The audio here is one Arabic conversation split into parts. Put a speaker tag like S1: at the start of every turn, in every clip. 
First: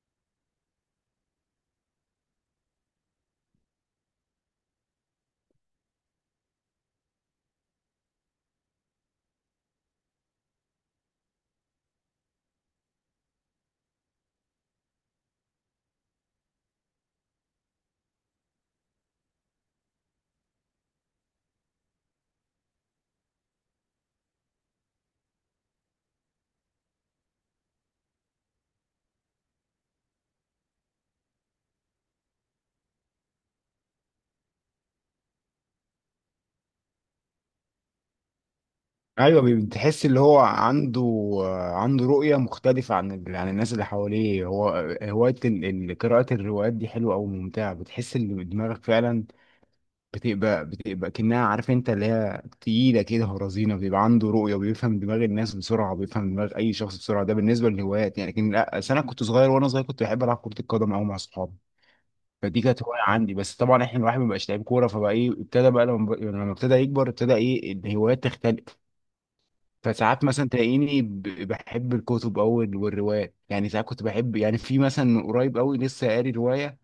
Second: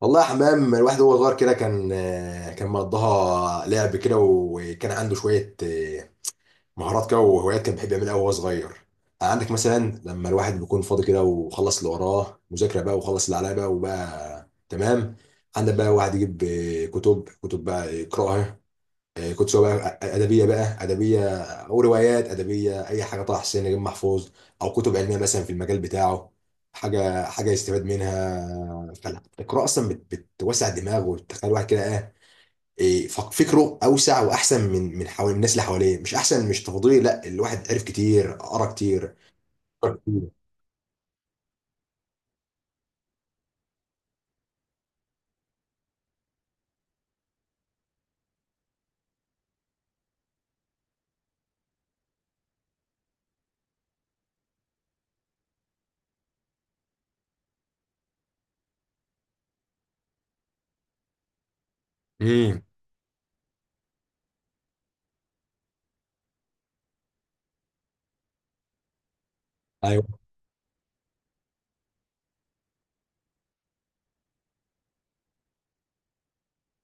S1: والله يا حمام، الواحد وهو صغير كده كان كان مقضاها لعب كده، وكان عنده شوية مهارات كده وهوايات كان بيحب يعملها وهو صغير. عندك مثلا لما الواحد بيكون فاضي كده وخلص اللي وراه مذاكرة بقى، وخلص اللي عليه بقى وبقى تمام، عندك بقى واحد يجيب كتب، كتب بقى يقرأها. كنت سواء بقى ادبيه، بقى ادبيه او روايات ادبيه، اي حاجه، طه حسين، نجيب محفوظ، او كتب علميه مثلا في المجال بتاعه، حاجه حاجه يستفاد منها. فالقراءه اصلا بتوسع الدماغ وبتخلي الواحد كده ايه، فكره اوسع واحسن من حوالي الناس اللي حواليه. مش احسن، مش تفضيلي، لا، الواحد عرف كتير، قرا كتير،
S2: ايوه،
S1: فكر
S2: بتحس اللي
S1: كتير.
S2: هو عنده رؤيه مختلفه عن عن الناس اللي حواليه هو. هوايه قراءه الروايات دي حلوه او ممتعه. بتحس ان دماغك فعلا بتبقى كأنها، عارف انت، اللي هي تقيله كده ورزينه. بيبقى عنده رؤيه وبيفهم دماغ الناس بسرعه، وبيفهم دماغ اي شخص بسرعه. ده بالنسبه للهوايات يعني. لكن لا، أصل انا كنت صغير، وانا صغير كنت بحب العب كره القدم قوي مع اصحابي. فدي
S1: امم.
S2: كانت هوايه عندي، بس طبعا احنا الواحد ما بقاش لعيب كوره، فبقى ايه، ابتدى بقى لما ابتدى يكبر ابتدى ايه الهوايات تختلف.
S1: ايوه.
S2: فساعات مثلا تلاقيني بحب الكتب أوي والروايات، يعني ساعات كنت بحب، يعني في مثلا من قريب أوي لسه قاري رواية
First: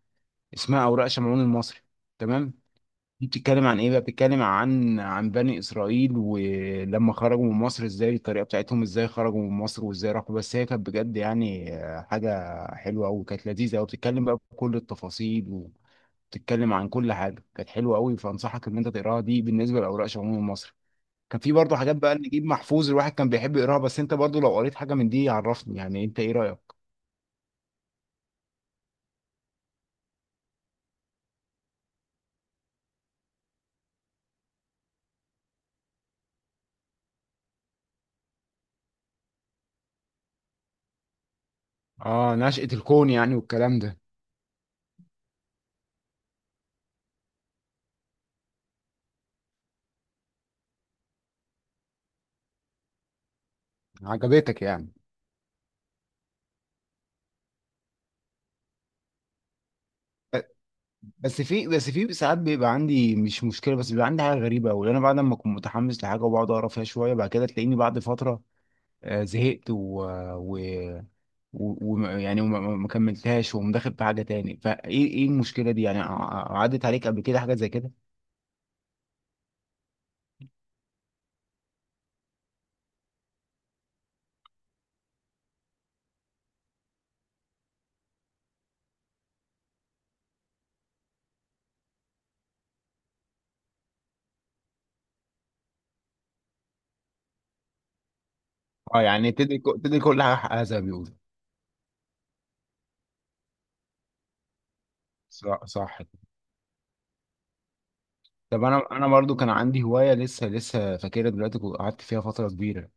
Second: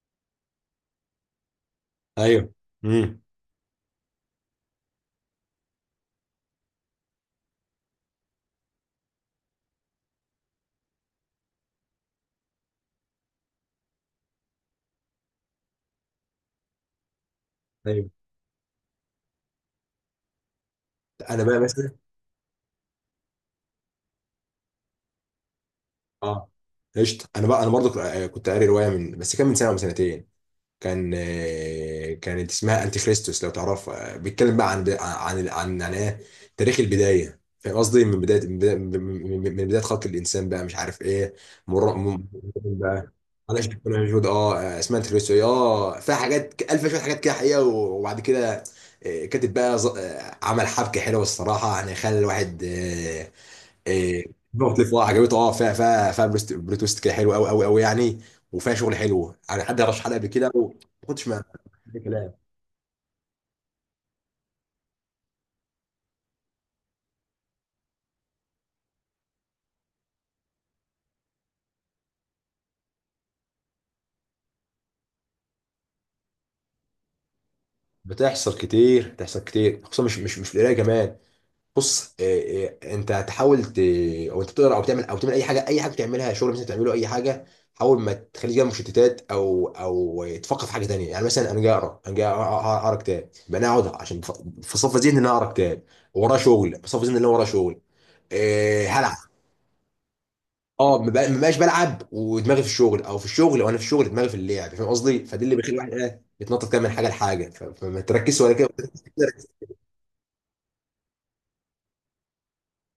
S2: اسمها أوراق شمعون المصري.
S1: ايوه.
S2: تمام.
S1: امم.
S2: دي بتتكلم عن إيه بقى، بتتكلم عن بني إسرائيل ولما خرجوا من مصر، إزاي الطريقة بتاعتهم، إزاي خرجوا من مصر وإزاي راحوا. بس هي كانت بجد يعني، حاجة حلوة أوي، كانت لذيذة أوي، بتتكلم بقى بكل التفاصيل، وبتتكلم عن كل حاجة، كانت حلوة
S1: ايوه،
S2: أوي. فأنصحك إن أنت تقراها، دي بالنسبة لأوراق شمعون المصري. كان
S1: انا
S2: في
S1: بقى
S2: برضه
S1: مثلا،
S2: حاجات بقى، نجيب محفوظ الواحد كان بيحب يقراها. بس انت برضه لو قريت حاجه من دي عرفني، يعني انت ايه
S1: اه،
S2: رايك.
S1: قشطه. انا بقى انا برضو كنت قاري روايه من، بس كان من سنه او من سنتين، كان كانت اسمها انتي كريستوس لو تعرفها. بيتكلم بقى عن يعني ايه، تاريخ البدايه، فاهم قصدي؟ من بدايه، من بدايه، من بدايه خلق الانسان بقى مش عارف ايه. مر م-
S2: اه، نشأة الكون
S1: بقى.
S2: يعني
S1: انا شفت
S2: والكلام
S1: انا
S2: ده.
S1: موجود اه، اسمها انتي كريستوس. اه، فيها حاجات الف شويه حاجات كده حقيقه، وبعد كده كاتب بقى عمل حبكه حلوه الصراحه، يعني خلى الواحد آه، إيه،
S2: عجبتك يعني؟
S1: مختلفة. عجبته اه، فيها بريت تويست كده حلو قوي قوي قوي يعني، وفيها شغل حلو يعني. حد رشح حلقه قبل
S2: ب-
S1: كده ما كنتش
S2: بس
S1: ما.
S2: في بس
S1: ده
S2: في
S1: كلام
S2: ساعات بيبقى عندي مش مشكله، بس بيبقى عندي حاجه غريبه قوي. انا بعد ما اكون متحمس لحاجه وبقعد اقرا فيها شويه، بعد كده تلاقيني بعد فتره زهقت و... و يعني وما ما- ما كملتهاش ومدخل في حاجه تاني. فايه ايه إيه المشكله دي يعني؟ عدت عليك قبل كده حاجه زي كده؟
S1: بتحصل كتير، بتحصل كتير، خصوصا مش في القرايه كمان. بص، إيه انت تحاول ت... او انت بتقرا او تعمل، او تعمل اي حاجه، اي حاجه بتعملها، شغل مثلا تعمله، اي حاجه، حاول ما تخليش جنب مشتتات، او تفكر في حاجه تانيه. يعني مثلا انا جاي اقرا، انا جاي اقرا، اقرا كتاب، يبقى انا اقعد عشان بصفي ذهني ان انا اقرا كتاب، ورايا شغل، بصفي ذهني ان انا ورايا شغل
S2: اه،
S1: هلعب.
S2: يعني تدي كل حاجه حقها زي ما
S1: اه،
S2: بيقولوا.
S1: ما بقاش بلعب ودماغي في الشغل، او في الشغل وانا في الشغل دماغي في اللعب، فاهم قصدي؟ فدي اللي
S2: صح،
S1: بيخلي الواحد
S2: صح.
S1: ايه، يتنطط كده من حاجه لحاجه، فما تركزش ولا
S2: طب،
S1: كده.
S2: انا برضو كان عندي هوايه لسه لسه فاكرها دلوقتي، قعدت فيها فتره كبيره.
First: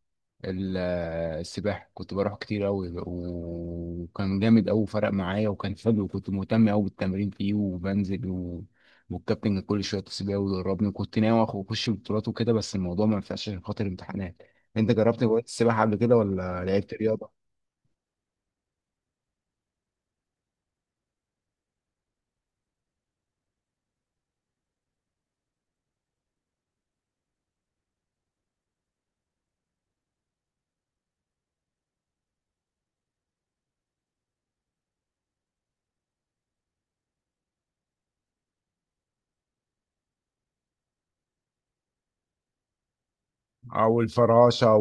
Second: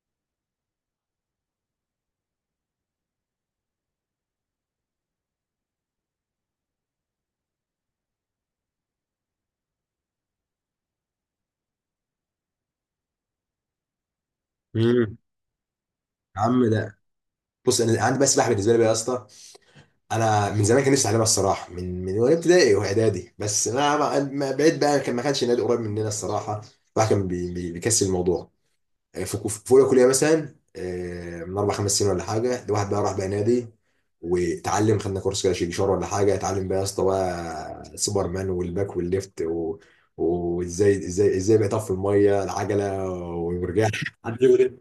S2: السباحه، كنت بروح كتير قوي، وكان جامد قوي فرق معايا، وكان حلو، وكنت مهتم قوي بالتمرين فيه وبنزل والكابتن كان كل شويه يتصل بيا ويدربني، وكنت ناوي اخش بطولات وكده، بس الموضوع ما ينفعش عشان خاطر امتحانات. انت
S1: امم.
S2: جربت هوايه السباحه قبل كده
S1: يا
S2: ولا
S1: عم
S2: لعبت
S1: ده،
S2: رياضه؟
S1: بص، انا عندي بقى سباحه، بالنسبه لي بقى يا اسطى، انا من زمان كان نفسي اتعلمها الصراحه، من، وانا ابتدائي واعدادي، بس بعيد بقى، كان ما كانش نادي قريب مننا الصراحه، الواحد كان بيكسل الموضوع. في في اولى كليه مثلا، من اربع خمس سنين ولا حاجه، الواحد بقى راح بقى نادي واتعلم، خدنا كورس كده شيكشار ولا حاجه، اتعلم بقى يا اسطى بقى، سوبر مان والباك والليفت و... وازاي ازاي ازاي بقى يطفي الميه، العجله والمرجحة.
S2: او
S1: حد يقول
S2: الفراشه
S1: إيه؟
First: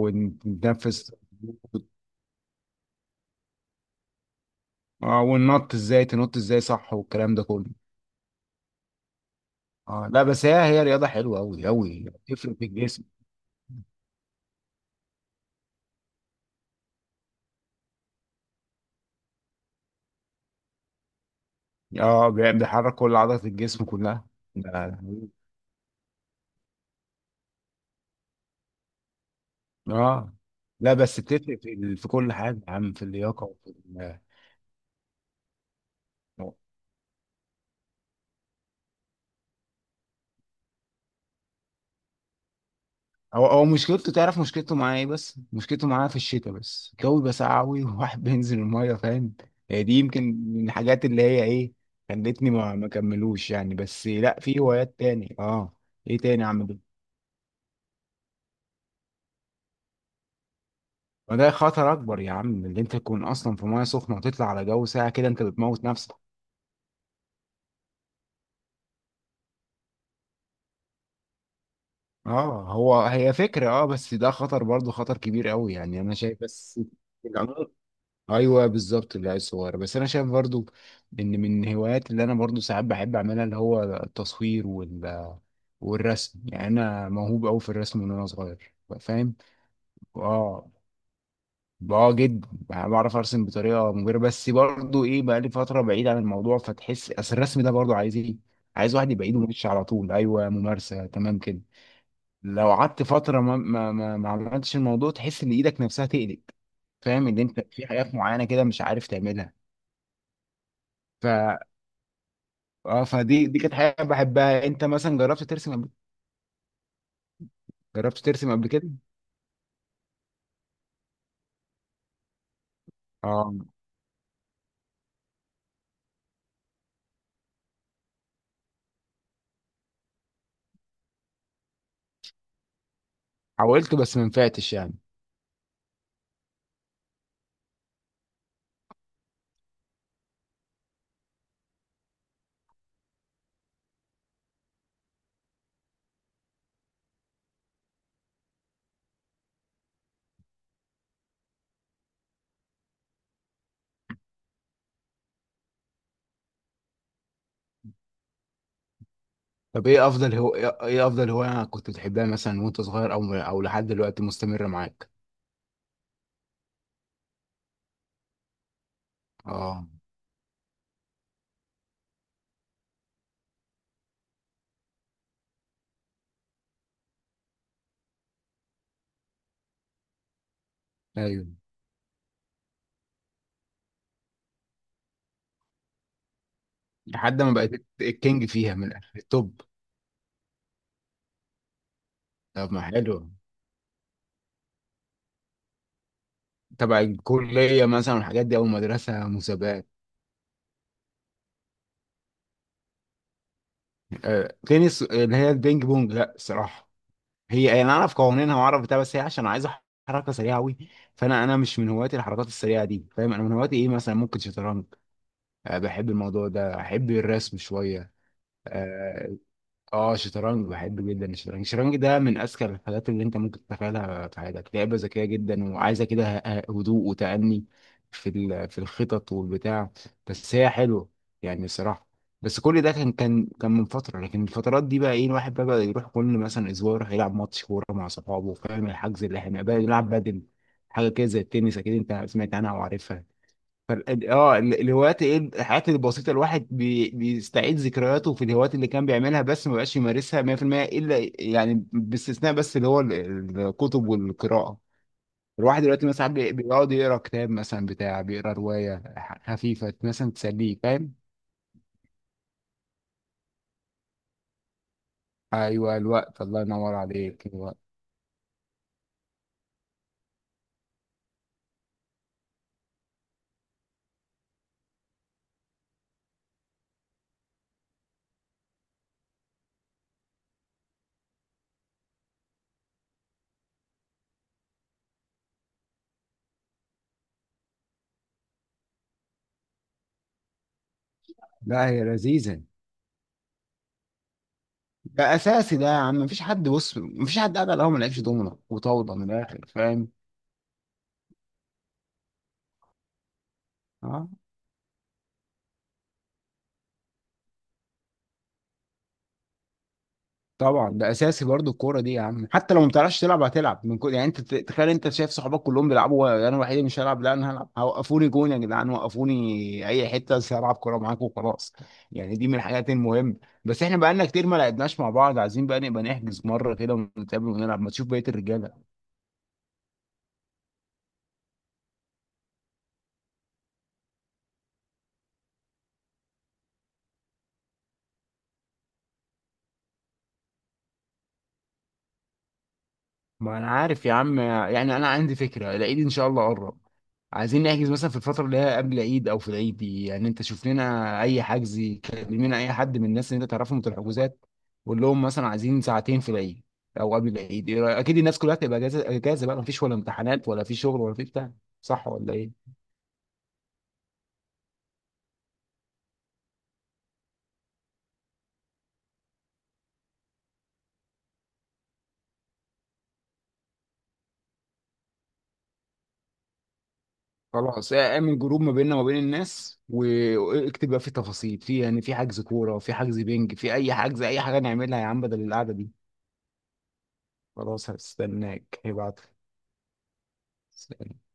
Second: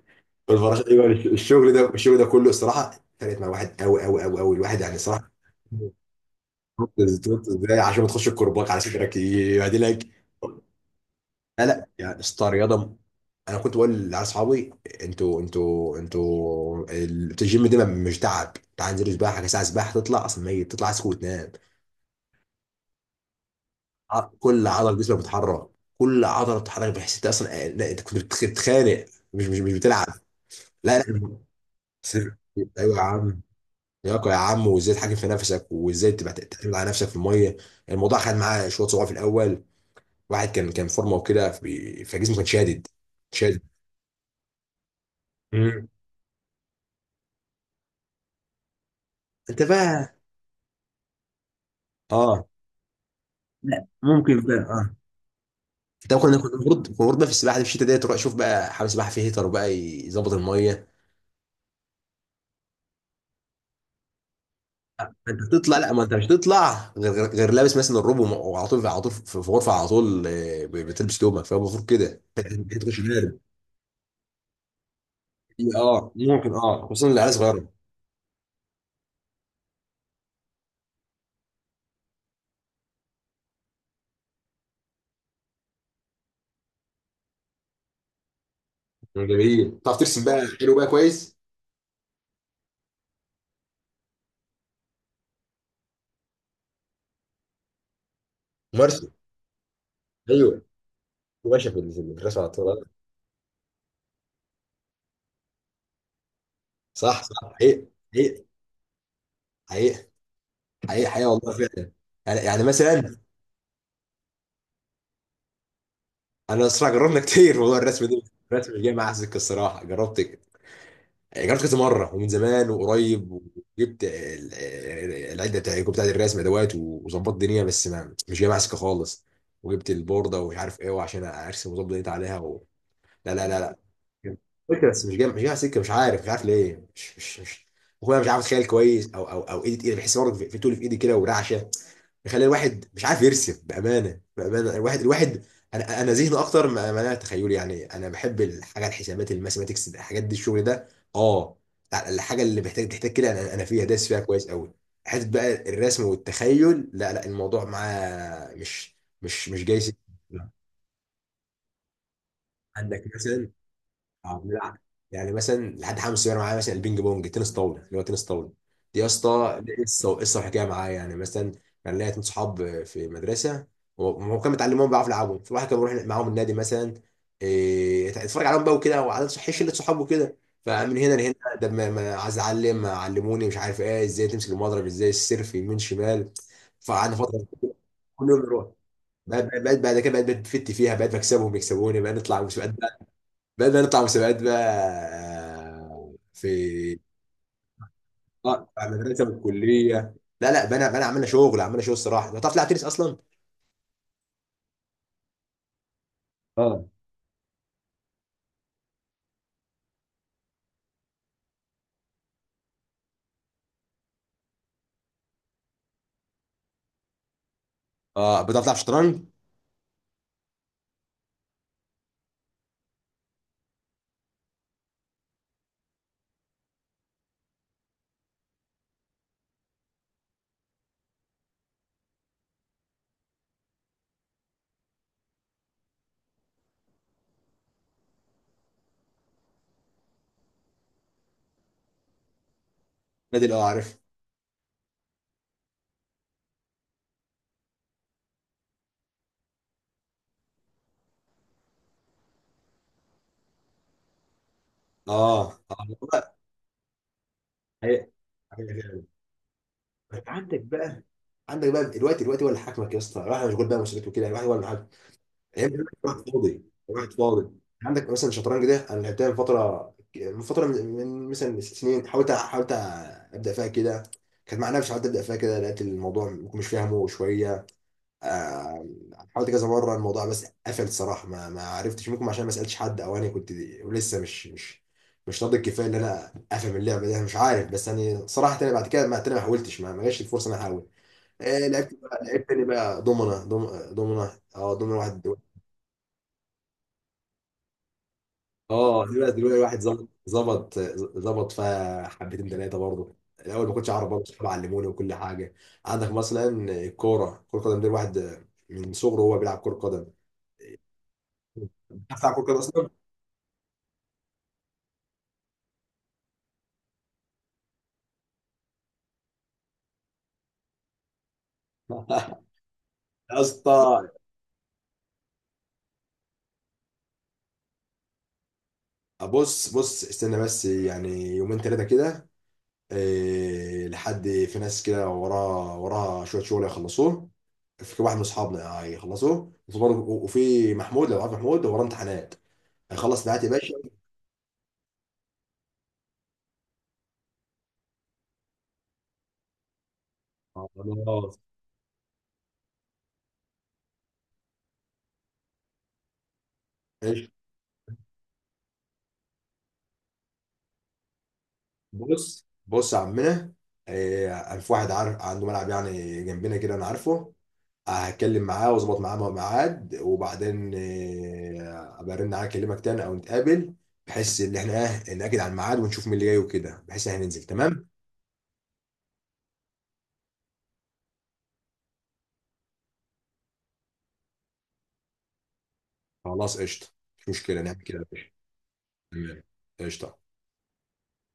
S1: والفراشه،
S2: ونتنفس.
S1: ايوه. الشغل ده، الشغل ده كله الصراحه فرقت مع واحد قوي قوي قوي قوي الواحد يعني
S2: اه،
S1: صراحه.
S2: والنط ازاي تنط ازاي، صح، والكلام ده
S1: تنط.
S2: كله.
S1: ازاي عشان ما تخش الكرباج على صدرك يعدلك.
S2: اه لا، بس هي رياضة حلوة
S1: لا
S2: أوي
S1: لا،
S2: أوي
S1: يعني اسطى
S2: بتفرق في
S1: رياضه،
S2: الجسم.
S1: انا كنت بقول لاصحابي، انتوا الجيم ده مش تعب، تعال انزل سباحه، ساعه سباحه تطلع اصلا ميت، تطلع عايز وتنام.
S2: اه، بيحرك كل عضلة الجسم كلها.
S1: ع- كل عضله
S2: ده-
S1: جسمك بتتحرك، كل عضله بتتحرك، بحيث انت اصلا لا، انت كنت بتتخانق، مش بتلعب.
S2: اه لا،
S1: لا
S2: بس
S1: لا،
S2: بتفرق في كل
S1: سر.
S2: حاجة يا عم،
S1: ايوه يا
S2: في
S1: عم،
S2: اللياقة
S1: لياقه يا عم، وازاي تحاكم في نفسك، وازاي تبقى تعتمد على نفسك في الميه. الموضوع خد معاه شويه صعوبه في الاول، واحد كان فورمه وكده، فجسمه كان شادد
S2: هو
S1: شادد.
S2: هو مشكلته، تعرف مشكلته معاه ايه؟ بس مشكلته
S1: مم.
S2: معاه في الشتاء، بس الجو بيبقى ساقع أوي وواحد بينزل المية، فاهم.
S1: انت
S2: هي دي
S1: بقى،
S2: يمكن من الحاجات اللي هي ايه،
S1: اه،
S2: خلتني ما كملوش يعني.
S1: لا
S2: بس
S1: ممكن
S2: لا،
S1: بقى،
S2: في
S1: اه،
S2: هوايات تاني، اه.
S1: ده
S2: ايه تاني يا عم؟
S1: كنا المفروض بقى في السباحه دي في الشتاء ديت، تروح شوف بقى حمام سباحه فيه هيتر وبقى يظبط الميه.
S2: ما ده خطر اكبر يا عم، اللي انت تكون اصلا في ميه سخنه وتطلع على جو ساقع كده،
S1: انت
S2: انت
S1: بتطلع،
S2: بتموت
S1: لا، ما انت
S2: نفسك.
S1: مش هتطلع غير لابس مثلا الروب، وعلى طول، على طول في في غرفه على طول، بتلبس تومك، فالمفروض كده.
S2: اه،
S1: تخش
S2: هي
S1: بارد،
S2: فكره، اه، بس ده خطر برضه، خطر كبير قوي يعني
S1: اه
S2: انا شايف،
S1: ممكن،
S2: بس
S1: اه، خصوصا العيال
S2: الأنواع-
S1: صغيره.
S2: ايوه بالظبط، العيال الصغيره. بس انا شايف برضه ان من الهوايات اللي انا برضه ساعات بحب اعملها اللي هو التصوير والرسم، يعني انا موهوب قوي في الرسم من وانا صغير، فاهم.
S1: جميل، تعرف ترسم بقى
S2: اه.
S1: حلو بقى كويس،
S2: اه، جدا يعني، بعرف ارسم بطريقه مبهره، بس برضو ايه بقى، لي فتره بعيد عن الموضوع، فتحس اصل الرسم ده برضو عايز ايه. عايز
S1: مرسم.
S2: واحد يبقى ايده ماشيه على طول، ايوه
S1: ايوه
S2: ممارسه، تمام كده.
S1: باشا، في في الرسم على طول.
S2: لو
S1: آه.
S2: قعدت فتره ما عملتش الموضوع تحس ان ايدك نفسها تقلق.
S1: صح
S2: فاهم
S1: صح،
S2: ان انت
S1: حقيقي،
S2: في حاجات
S1: حقيقي،
S2: معينه كده مش عارف تعملها.
S1: حقيقي، حقيقي حقيقي،
S2: ف
S1: والله فعلا. يعني، يعني
S2: اه
S1: مثلا،
S2: فدي كانت حاجه بحبها. انت مثلا جربت ترسم قبل؟
S1: انا الصراحه جربنا كتير موضوع الرسم
S2: جربت
S1: ده،
S2: ترسم قبل
S1: الرسم مش
S2: كده؟
S1: جاي معايا سكه الصراحه، جربت، جربت كذا مره، ومن زمان وقريب،
S2: اه،
S1: وجبت العده بتاع بتاعت الرسم، ادوات، وظبطت الدنيا، بس ما مش جاي معايا سكه خالص. وجبت البورده ومش عارف ايه، وعشان ارسم واظبط دنيتي عليها و... لا لا لا لا.
S2: حاولت بس ما نفعتش
S1: قلت
S2: يعني.
S1: بس مش جاي، مش جاي معايا سكه، مش عارف، مش عارف ليه، مش اخويا مش عارف اتخيل كويس، او ايدي تقيله، بحس برضه في في تقول في ايدي كده ورعشه، بيخلي الواحد مش عارف يرسم. بامانه، بامانه، الواحد، الواحد، انا ذهني اكتر، ما ما انا تخيلي يعني، انا بحب الحاجه، الحسابات، الماثيماتكس، الحاجات دي، الشغل ده، اه لا، الحاجه اللي محتاج تحتاج كده انا انا فيها داس فيها كويس قوي. حته بقى الرسم والتخيل، لا لا، الموضوع معاه مش جاي
S2: طب،
S1: سكة.
S2: ايه افضل هواية كنت بتحبها مثلا وانت
S1: عندك
S2: صغير او
S1: مثلا،
S2: او لحد دلوقتي
S1: اه
S2: مستمرة
S1: بنلعب،
S2: معاك؟
S1: يعني مثلا لحد حاجه مصيره معايا، مثلا البينج بونج، تنس طاوله اللي هو تنس طاوله، دي يا اسطى دي
S2: اه
S1: قصه وحكايه معايا يعني. مثلا كان ليا اتنين صحاب في مدرسه، وهم كانوا متعلمين بيعرفوا يلعبوا، فالواحد كان بيروح معاهم النادي مثلا، يتفرج عليهم بقى وكده، وعلى صحيح شله صحابه وكده. فمن هنا لهنا،
S2: ايوه،
S1: ده ما ما عايز اتعلم، علموني مش عارف ايه، ازاي تمسك المضرب، ازاي السيرف يمين شمال. فقعدنا
S2: لحد
S1: فتره،
S2: ما بقيت
S1: كل يوم
S2: الكينج
S1: نروح،
S2: فيها من الآخر، التوب.
S1: بقيت، بعد كده بقيت بفت فيها، بقيت بكسبهم، يكسبوني، بقيت نطلع
S2: طب
S1: مسابقات.
S2: ما حلو.
S1: بدأنا نطلع مسابقات بقى، في،
S2: تبع الكلية مثلا والحاجات دي او
S1: على المدرسة
S2: المدرسة مسابقات؟
S1: والكلية. لا لا، بنا بنا عملنا شغل، عملنا شغل الصراحة. انت بتعرف تلعب تنس اصلا؟
S2: آه. تنس اللي هي البينج بونج، لا
S1: اه.
S2: الصراحة. هي يعني انا اعرف قوانينها واعرف بتاع، بس هي عشان عايزة حركة سريعة قوي، فانا مش من هواياتي الحركات السريعة دي، فاهم، انا من هواياتي ايه مثلا، ممكن شطرنج. آه، بحب الموضوع ده، احب الرسم شوية.
S1: اه، بتعرف تلعب شطرنج؟
S2: آه. اه، شطرنج بحب جدا. الشطرنج ده من اذكى الحاجات اللي انت ممكن تتخيلها في حياتك. لعبه ذكيه جدا وعايزه كده هدوء وتأني في الخطط والبتاع. بس هي حلوه يعني، الصراحه. بس كل ده كان من فتره، لكن الفترات دي بقى ايه، الواحد بقى يروح كل مثلا اسبوع يروح يلعب ماتش كوره مع صحابه، فاهم، الحجز اللي احنا بقى يلعب بدل. حاجه كده زي التنس، اكيد انت سمعت عنها وعارفها.
S1: نادي، اه عارف.
S2: الهوايات، ايه الحاجات البسيطه، الواحد بيستعيد ذكرياته في الهوايات اللي كان بيعملها، بس ما بقاش يمارسها 100% الا، يعني باستثناء، بس اللي هو الكتب والقراءه.
S1: اه. اه
S2: الواحد دلوقتي مثلا ساعات
S1: والله.
S2: بيقعد يقرا كتاب مثلا
S1: هي-
S2: بتاع، بيقرا روايه
S1: هي.
S2: خفيفه مثلا،
S1: عندك
S2: تسليه،
S1: بقى،
S2: فاهم.
S1: عندك بقى الوقت، الوقت هو اللي حاكمك يا اسطى، الواحد مشغول بقى مسؤوليته كده، الواحد هو اللي هيبقى عندك
S2: ايوه
S1: واحد
S2: الوقت، الله
S1: فاضي،
S2: ينور
S1: واحد
S2: عليك،
S1: فاضي.
S2: الوقت.
S1: عندك مثلا الشطرنج ده، انا لعبتها من فتره، من فتره، من مثلا سنين، حاولت، حاولت ابدا فيها كده، كانت مع نفسي، حاولت ابدا فيها كده، لقيت الموضوع مش فاهمه شويه. آه، حاولت كذا مره الموضوع، بس قفل الصراحه، ما ما عرفتش، ممكن عشان ما سالتش حد، او انا كنت لسه مش مش مش ناضج كفايه ان انا افهم اللعبه دي. أنا مش عارف بس يعني صراحه، انا بعد كده ما انا ما حاولتش، ما ما جاش الفرصه ان انا احاول.
S2: لا،
S1: لعبت
S2: هي
S1: بقى لعبت
S2: لذيذه.
S1: تاني بقى دومنا، دومنا، اه دومنا
S2: ده
S1: واحد.
S2: اساسي، ده يا عم مفيش حد، بص مفيش حد قاعد على القهوه ما لعبش دومنه
S1: اه
S2: وطاوله من
S1: دلوقتي، دلوقتي
S2: الاخر،
S1: الواحد ظبط،
S2: فاهم.
S1: ظبط، ظبط فيها حبتين ثلاثه، برضه الاول ما كنتش اعرف، برضه
S2: اه
S1: صحابي علموني وكل حاجه. عندك مثلا الكوره، كره القدم دي، الواحد من صغره هو بيلعب كره قدم.
S2: طبعا، ده اساسي برضو الكوره دي
S1: بتعرف
S2: يا
S1: تلعب كره
S2: عم،
S1: قدم
S2: حتى لو ما
S1: اصلا؟
S2: بتعرفش تلعب هتلعب. من كل، يعني انت تخيل، انت شايف صحابك كلهم بيلعبوا وانا الوحيد اللي مش هلعب؟ لا انا هلعب، وقفوني جون يا جدعان، وقفوني اي حته بس هلعب كوره معاكم وخلاص. يعني دي من الحاجات المهمه.
S1: يا
S2: بس احنا
S1: اسطى.
S2: بقالنا كتير ما لعبناش مع بعض، عايزين بقى نبقى نحجز مره كده ونتقابل ونلعب، ما تشوف بقيه الرجاله.
S1: بص بص استنى بس، يعني يومين ثلاثه كده، إيه لحد، في ناس كده وراها، وراها شويه شغل يخلصوه، في واحد من اصحابنا هيخلصوه، وفي وفي محمود، لو عارف محمود، وراه امتحانات، هيخلص امتحانات يا
S2: ما انا
S1: باشا.
S2: عارف يا عم، يعني انا عندي فكره، العيد ان شاء الله قرب. عايزين نحجز مثلا في الفتره اللي هي قبل العيد او في العيد دي، يعني انت شوف لنا
S1: خلاص،
S2: اي حجز. كلمنا اي حد من الناس اللي انت تعرفهم في الحجوزات. قول لهم مثلا عايزين ساعتين في العيد، او قبل
S1: ماشي.
S2: العيد، إيه رأيك؟ اكيد الناس كلها هتبقى اجازه اجازه بقى، مفيش ولا امتحانات ولا في شغل ولا في بتاع. صح ولا
S1: بص
S2: ايه؟
S1: بص يا عمنا، في واحد عارف عنده ملعب يعني جنبنا كده انا عارفه، هتكلم معاه واظبط معاه ميعاد، وبعدين ابقى ارن عليك، اكلمك تاني او نتقابل، بحيث ان احنا ايه، ناكد على الميعاد ونشوف مين اللي جاي وكده، بحيث ان احنا ننزل تمام.
S2: خلاص، اعمل جروب ما بيننا وما بين الناس واكتب بقى فيه تفاصيل في، يعني في حجز كوره، في حجز بينج، في اي حجز، اي حاجه نعملها يا عم بدل القعده دي.
S1: خلاص قشطه، مش مشكله نعمل
S2: خلاص،
S1: كده يا باشا.
S2: هستناك هيبعت.
S1: تمام، قشطه.
S2: سلام.